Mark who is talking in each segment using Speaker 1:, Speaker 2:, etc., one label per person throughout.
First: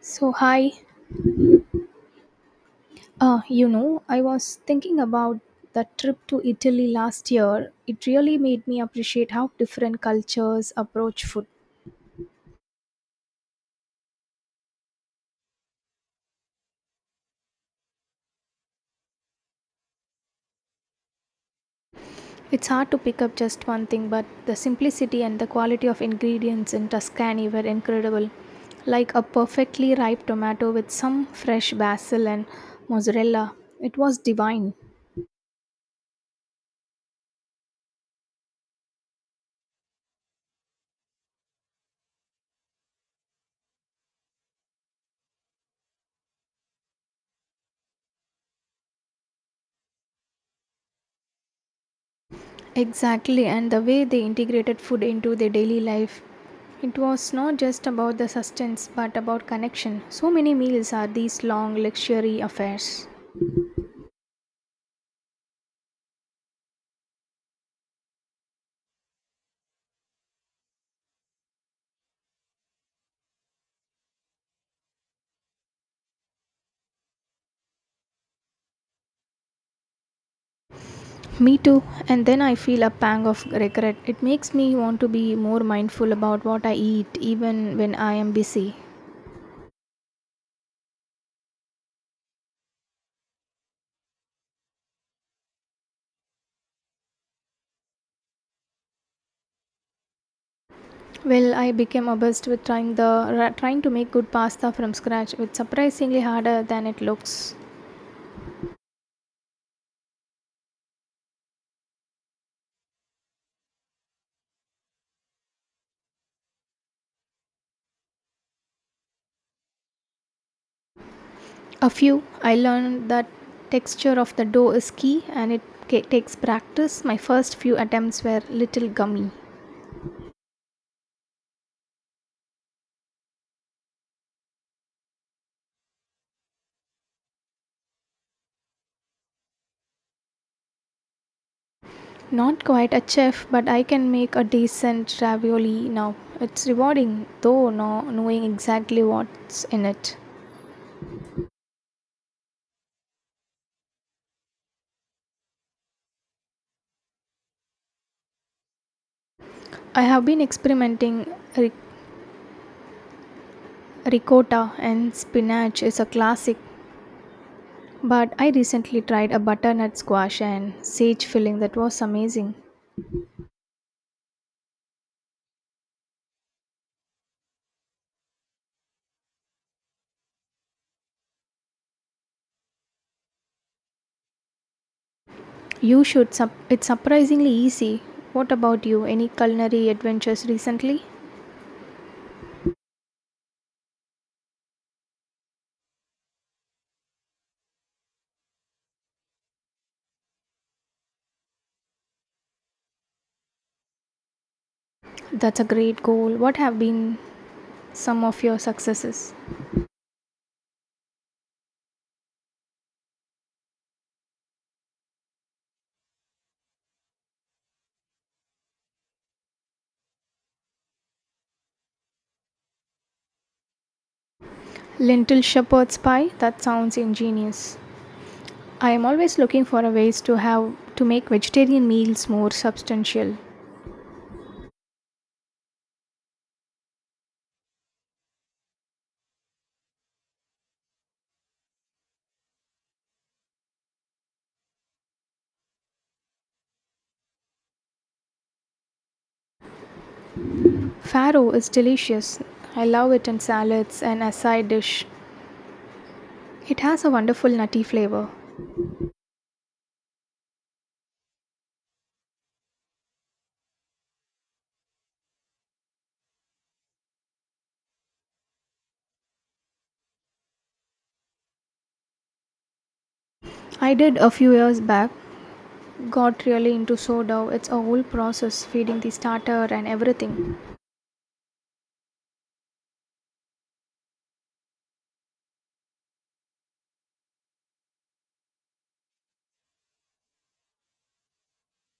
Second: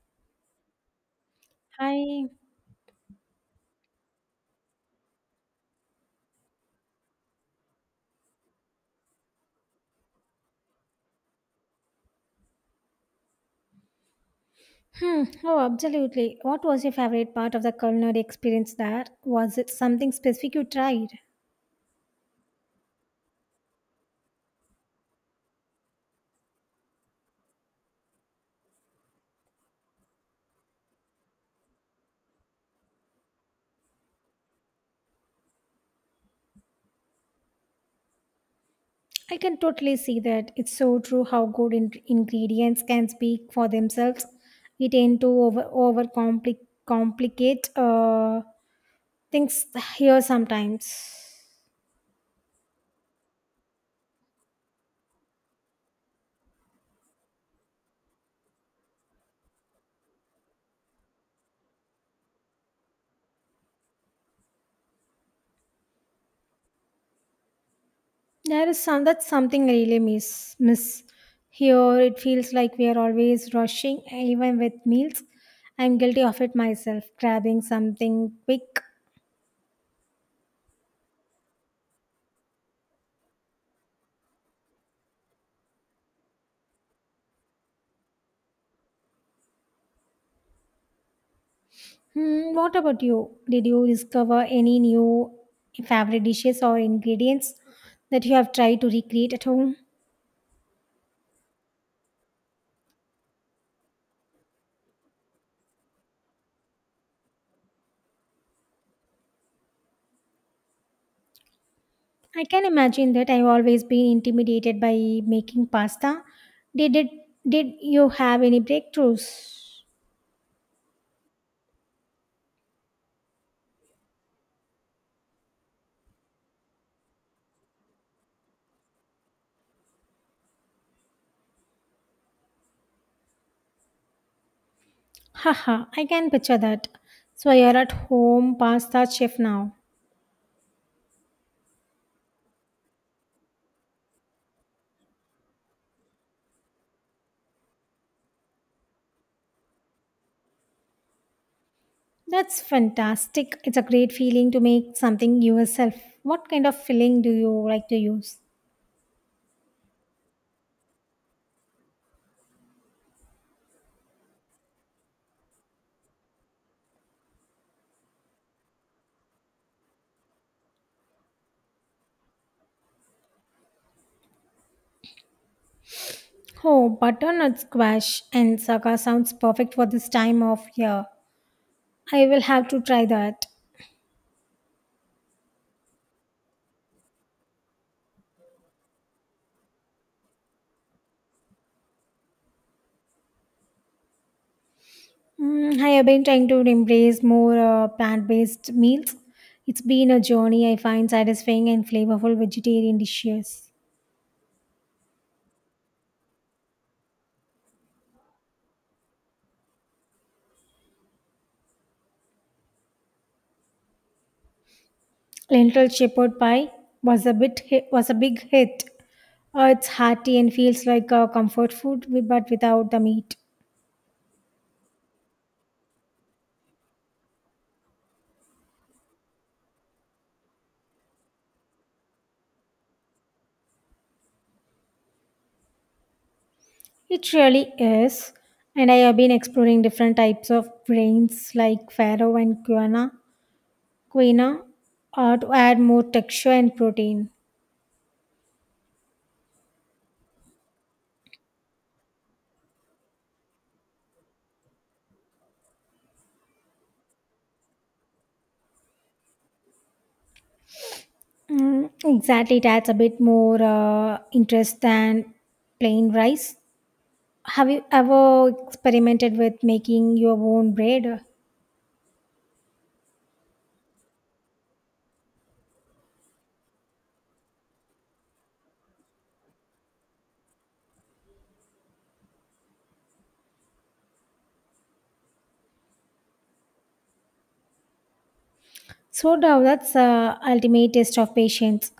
Speaker 1: So, hi,
Speaker 2: I
Speaker 1: you know, I was thinking about that trip to Italy last year. It really made me appreciate how different cultures approach food.
Speaker 2: oh, absolutely. What was your favorite part of the culinary experience there? Was it something specific you tried?
Speaker 1: It's hard to pick up just one thing, but the simplicity and the quality of ingredients in Tuscany were incredible. Like a perfectly ripe tomato with some fresh basil and mozzarella. It was divine.
Speaker 2: I can totally see that. It's so true how good ingredients can speak for themselves. We tend to over complicate things here sometimes.
Speaker 1: Exactly, and the way they integrated food into their daily life. It was not just about the sustenance but about connection. So many meals are these long, luxury affairs.
Speaker 2: There is something I really miss here. It feels like we are always rushing, even with meals. I'm guilty of it myself, grabbing something quick.
Speaker 1: Me too, and then I feel a pang of regret. It makes me want to be more mindful about what I eat, even when I am busy.
Speaker 2: Hmm, what about you? Did you discover any new favorite dishes or ingredients that you have tried to recreate at home?
Speaker 1: Well, I became obsessed with trying the trying to make good pasta from scratch. It's surprisingly harder than it looks.
Speaker 2: I can imagine that. I've always been intimidated by making pasta. Did it? Did you have any breakthroughs?
Speaker 1: A few. I learned that texture of the dough is key and it takes practice. My first few attempts were little gummy.
Speaker 2: Haha, I can picture that. So you're at home pasta chef now.
Speaker 1: Not quite a chef, but I can make a decent ravioli now. It's rewarding, though, no, knowing exactly what's in it.
Speaker 2: That's fantastic. It's a great feeling to make something yourself. What kind of filling do you like to use?
Speaker 1: I have been experimenting ric- ricotta and spinach is a classic, but I recently tried a butternut squash and sage filling that was amazing.
Speaker 2: Oh, butternut squash and saga sounds perfect for this time of year. I will have to try that.
Speaker 1: You should. It's surprisingly easy. What about you? Any culinary adventures recently?
Speaker 2: I have been trying to embrace more plant-based meals. It's been a journey. I find satisfying and flavorful vegetarian dishes.
Speaker 1: That's a great goal. What have been some of your successes?
Speaker 2: Lentil shepherd pie was a big hit. It's hearty and feels like a comfort food, but without the meat.
Speaker 1: Lentil shepherd's pie? That sounds ingenious. I am always looking for a ways to have to make vegetarian meals more substantial.
Speaker 2: It really is. And I have been exploring different types of grains like farro and quinoa, to add more texture and protein.
Speaker 1: Farro is delicious. I love it in salads and as side dish. It has a wonderful nutty flavor.
Speaker 2: Mm, exactly, it adds a bit more interest than plain rice. Have you ever experimented with making your own bread?
Speaker 1: I did a few years back got really into sourdough. It's a whole process, feeding the starter and everything.
Speaker 2: So now that's the ultimate test of patience,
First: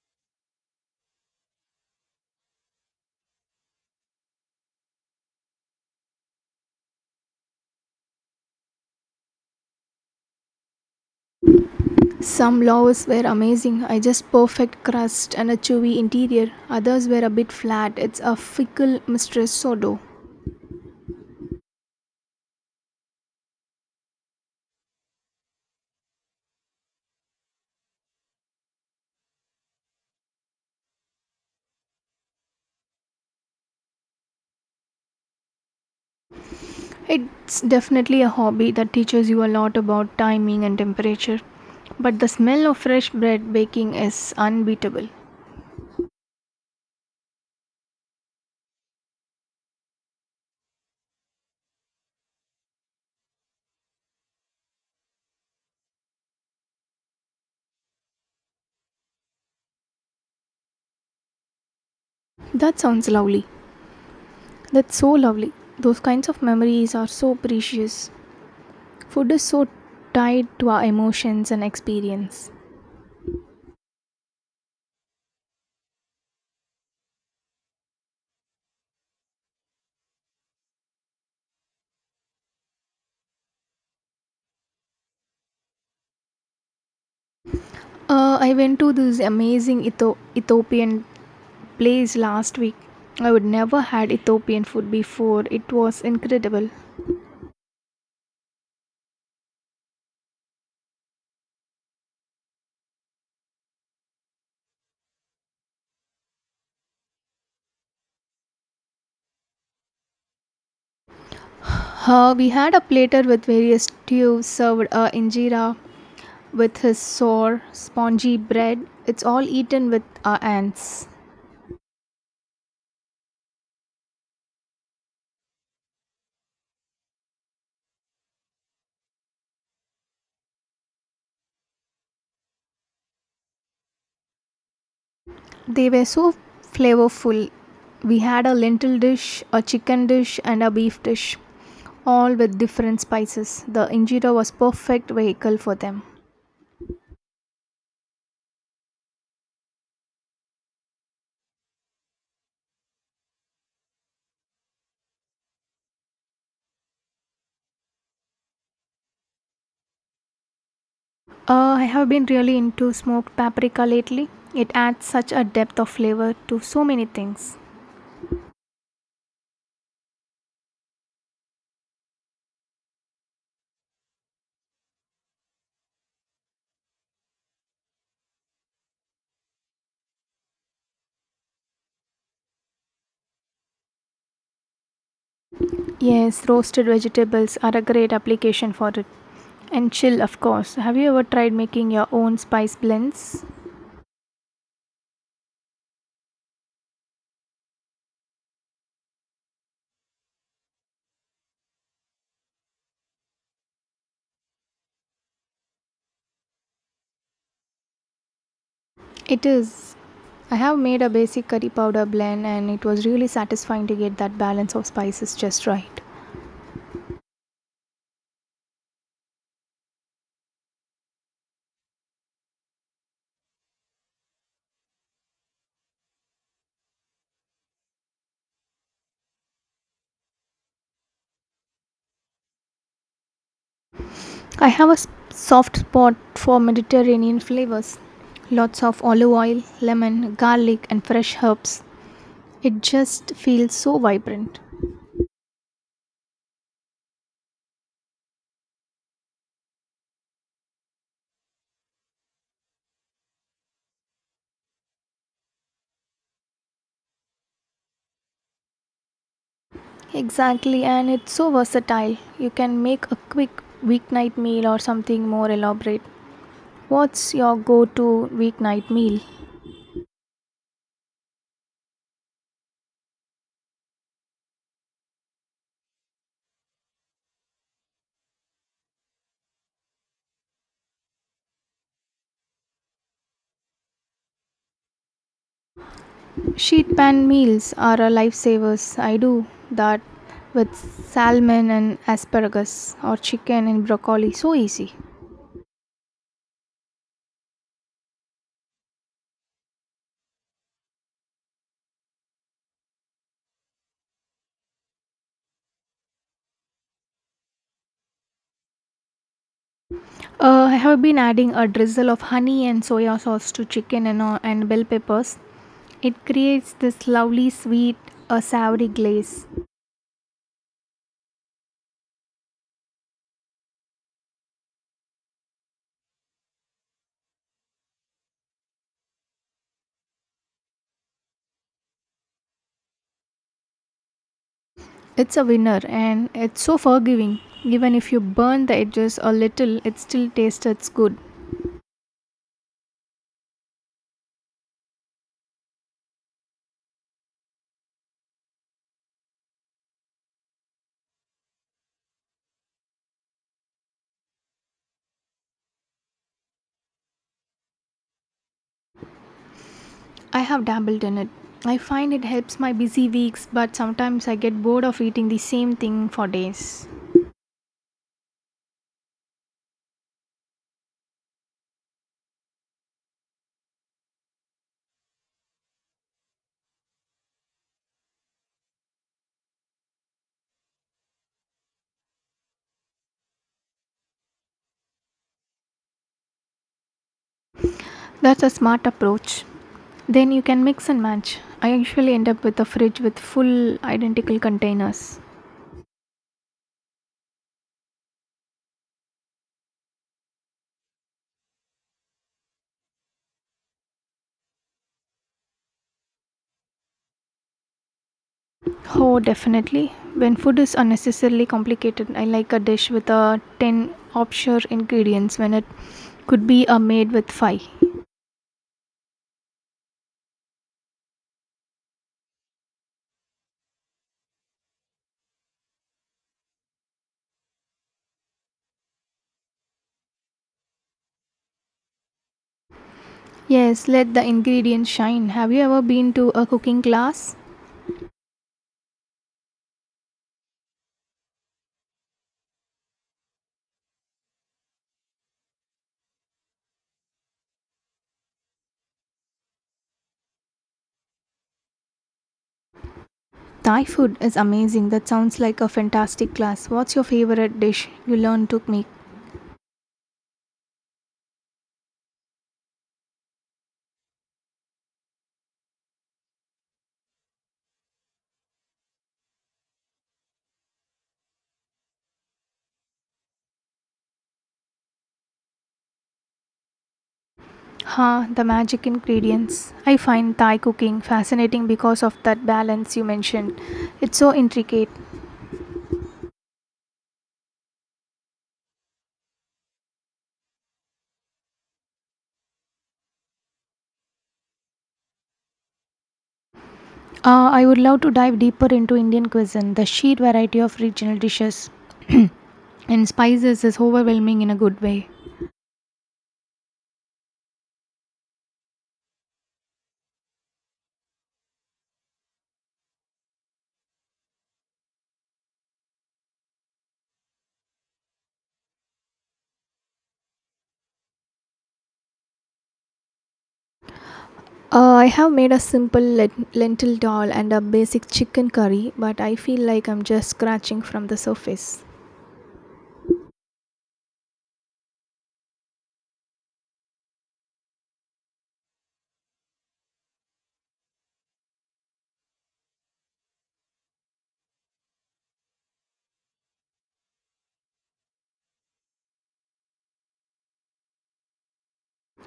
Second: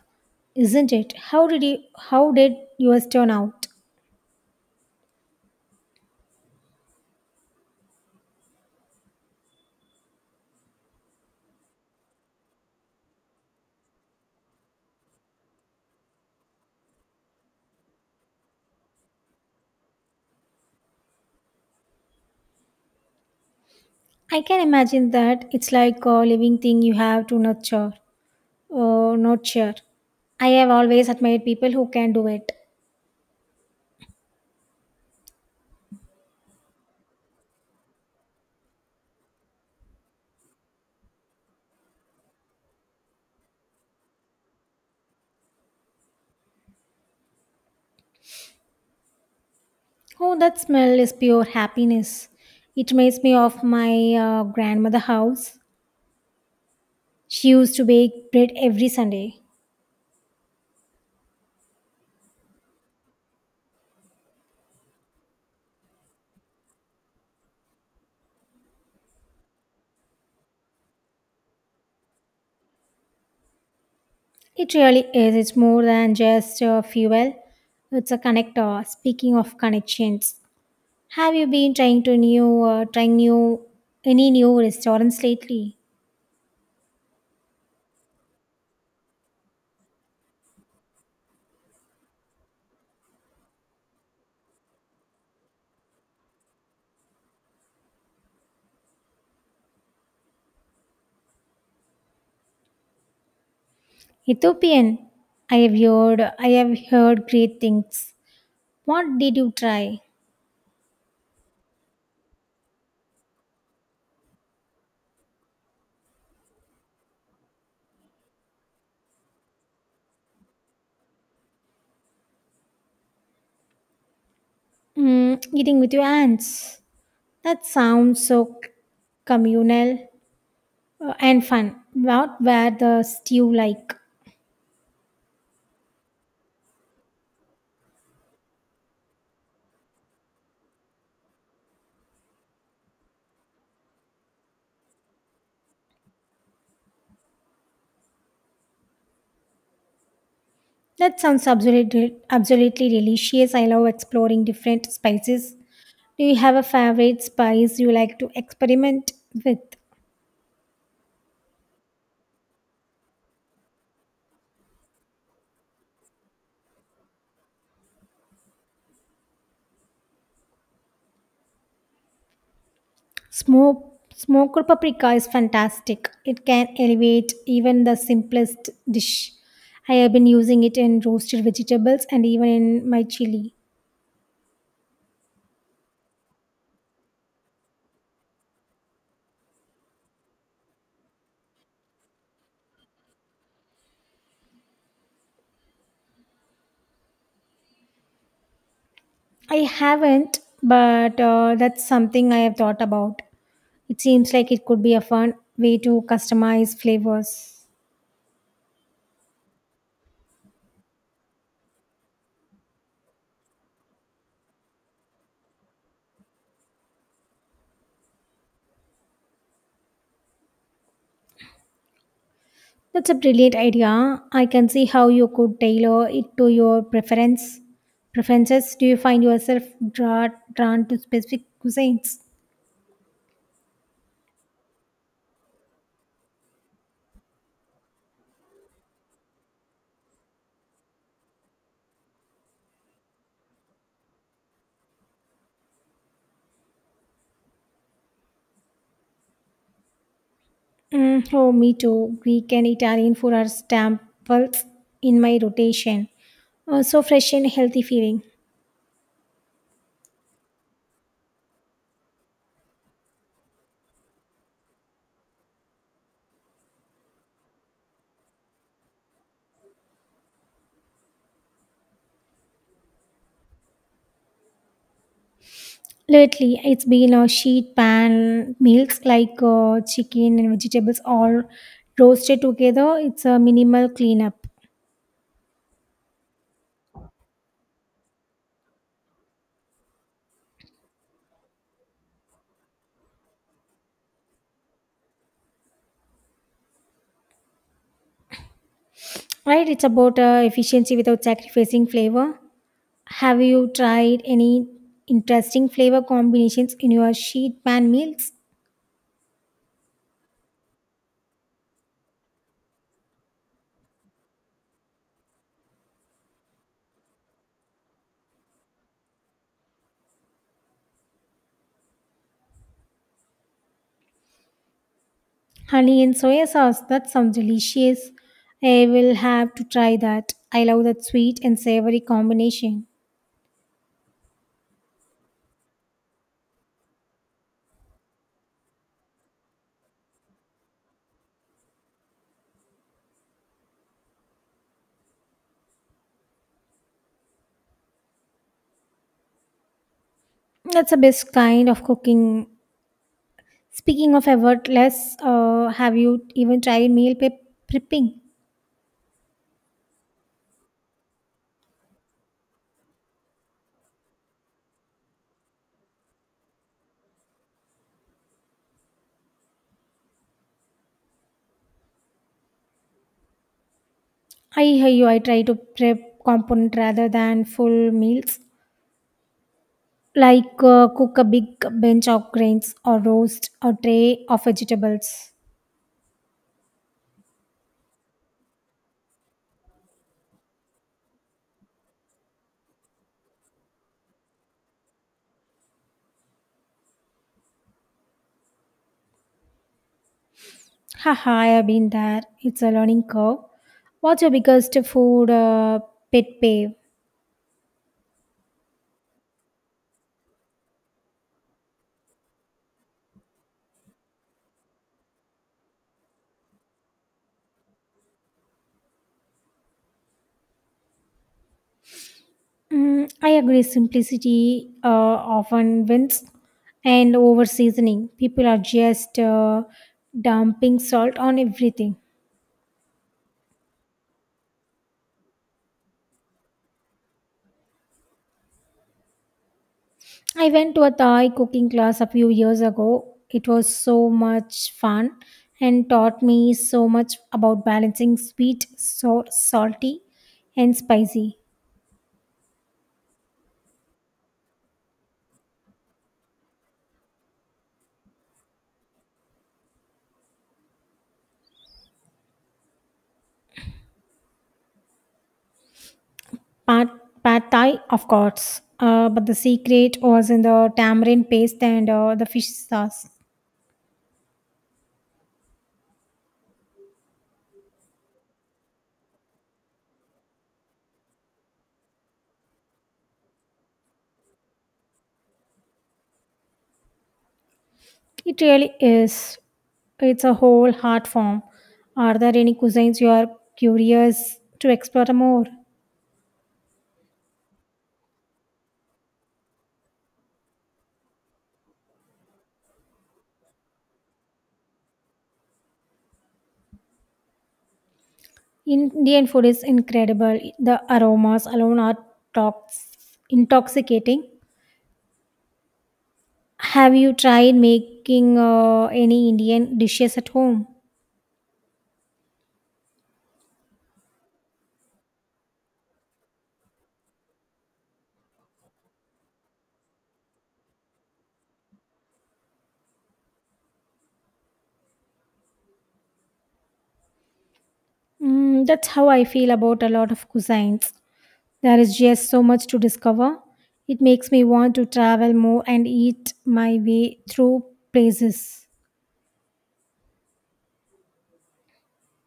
Speaker 2: isn't it? How did yours turn out?
Speaker 1: Some loaves were amazing, I just perfect crust and a chewy interior. Others were a bit flat. It's a fickle mistress sourdough.
Speaker 2: I can imagine that. It's like a living thing you have to nurture. I have always admired people who can do it.
Speaker 1: It's definitely a hobby that teaches you a lot about timing and temperature. But the smell of fresh bread baking is unbeatable.
Speaker 2: Oh, that smell is pure happiness. It reminds me of my grandmother house. She used to bake bread every Sunday.
Speaker 1: That sounds lovely. That's so lovely. Those kinds of memories are so precious. Food is so tied to our emotions and experience.
Speaker 2: It really is. It's more than just fuel. It's a connector. Speaking of connections, have you been trying new any new restaurants lately?
Speaker 1: I went to this amazing Ethiopian place last week. I would never had Ethiopian food before. It was incredible.
Speaker 2: Ethiopian. I have heard great things. What did you try?
Speaker 1: We had a platter with various stews served injera with his sour, spongy bread. It's all eaten with our hands.
Speaker 2: Mm, eating with your hands. That sounds so communal and fun. What were the stew like?
Speaker 1: They were so flavorful. We had a lentil dish, a chicken dish, and a beef dish, all with different spices. The injera was perfect vehicle for them.
Speaker 2: That sounds absolutely delicious. I love exploring different spices. Do you have a favorite spice you like to experiment with?
Speaker 1: I have been really into smoked paprika lately. It adds such a depth of flavor to so many things.
Speaker 2: Smoke, smoked paprika is fantastic. It can elevate even the simplest dish. I have been using it in roasted vegetables and even in my chili.
Speaker 1: Yes, roasted vegetables are a great application for it. And chill, of course. Have you ever tried making your own spice blends?
Speaker 2: I haven't, but that's something I have thought about. It seems like it could be a fun way to customize flavors.
Speaker 1: It is. I have made a basic curry powder blend and it was really satisfying to get that balance of spices just right.
Speaker 2: That's a brilliant idea. I can see how you could tailor it to your preference. Preferences? Do you find yourself drawn to specific cuisines?
Speaker 1: I have a soft spot for Mediterranean flavors. Lots of olive oil, lemon, garlic, and fresh herbs. It just feels so vibrant.
Speaker 2: Mm, oh, me too. Greek and Italian food are staples in my rotation. So fresh and healthy feeling.
Speaker 1: Exactly, and it's so versatile. You can make a quick weeknight meal or something more elaborate. What's your go to weeknight meal?
Speaker 2: Lately, it's been a sheet pan meals like chicken and vegetables all roasted together. It's a minimal cleanup,
Speaker 1: Sheet pan meals are a lifesavers. I do that with salmon and asparagus or chicken and broccoli. So easy.
Speaker 2: right? It's about efficiency without sacrificing flavor. Have you tried any interesting flavor combinations in your sheet pan meals?
Speaker 1: I have been adding a drizzle of honey and soya sauce to chicken and bell peppers. It creates this lovely sweet, a savory glaze.
Speaker 2: Honey and soya sauce, that sounds delicious. I will have to try that. I love that sweet and savory combination.
Speaker 1: It's a winner and it's so forgiving. Even if you burn the edges a little, it still tastes good.
Speaker 2: That's the best kind of cooking. Speaking of effortless, have you even tried prepping?
Speaker 1: I have dabbled in it. I find it helps my busy weeks, but sometimes I get bored of eating the same thing for days.
Speaker 2: I hear you. I try to prep component rather than full meals. Like cook a big bench of grains or roast a tray of vegetables.
Speaker 1: That's a smart approach. Then you can mix and match. I usually end up with a fridge with full identical containers.
Speaker 2: Haha, I have been there. It's a learning curve. What's your biggest food pet peeve?
Speaker 1: Oh, definitely. When food is unnecessarily complicated, I like a dish with a 10 offshore ingredients when it could be a made with 5.
Speaker 2: I agree, simplicity often wins, and over seasoning. People are just dumping salt on everything.
Speaker 1: Yes, let the ingredients shine. Have you ever been to a cooking class?
Speaker 2: I went to a Thai cooking class a few years ago. It was so much fun and taught me so much about balancing sweet, sour, salty, and spicy.
Speaker 1: Thai food is amazing. That sounds like a fantastic class. What's your favorite dish you learned to make?
Speaker 2: Pad, pad Thai, of course. But the secret was in the tamarind paste and the fish sauce.
Speaker 1: Ha, the magic ingredients. I find Thai cooking fascinating because of that balance you mentioned. It's so intricate.
Speaker 2: It really is. It's a whole art form. Are there any cuisines you are curious to explore more?
Speaker 1: I would love to dive deeper into Indian cuisine. The sheer variety of regional dishes and spices is overwhelming in a good way.
Speaker 2: Indian food is incredible. The aromas alone are tox- intoxicating. Have you tried making any Indian dishes at home?
Speaker 1: I have made a simple lentil dal and a basic chicken curry, but I feel like I'm just scratching from the surface.
Speaker 2: That's how I feel about a lot of cuisines. There is just so much to discover. It makes me want to travel more and eat my way through places.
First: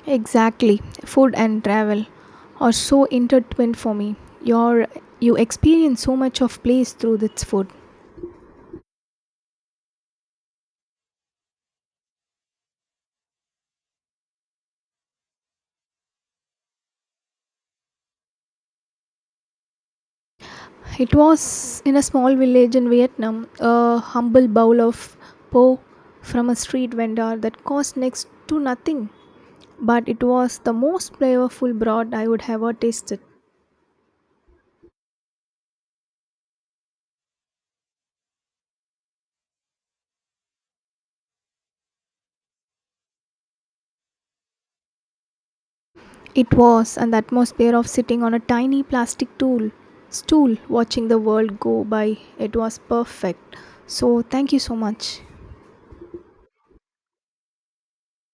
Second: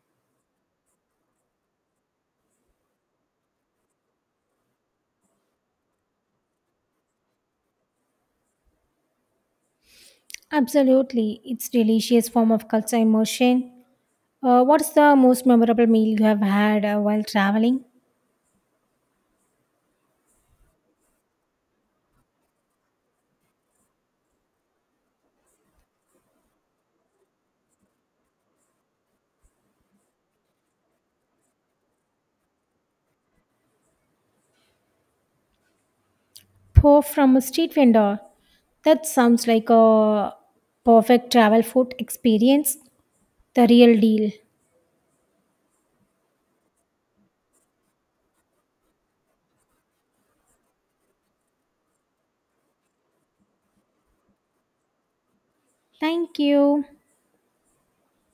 Speaker 1: Exactly. Food and travel are so intertwined for me. Your you experience so much of place through this food.
Speaker 2: Absolutely, it's delicious form of culture immersion. What's the most memorable meal you have had while traveling?
Speaker 1: It was in a small village in Vietnam, a humble bowl of po from a street vendor that cost next to nothing, but it was the most flavorful broth I would ever tasted.
Speaker 2: Po from a street vendor. That sounds like a perfect travel food experience. The real deal.
Speaker 1: It was an atmosphere of sitting on a tiny plastic stool, watching the world go by. It was perfect. So, thank you so much.
Speaker 2: Thank you.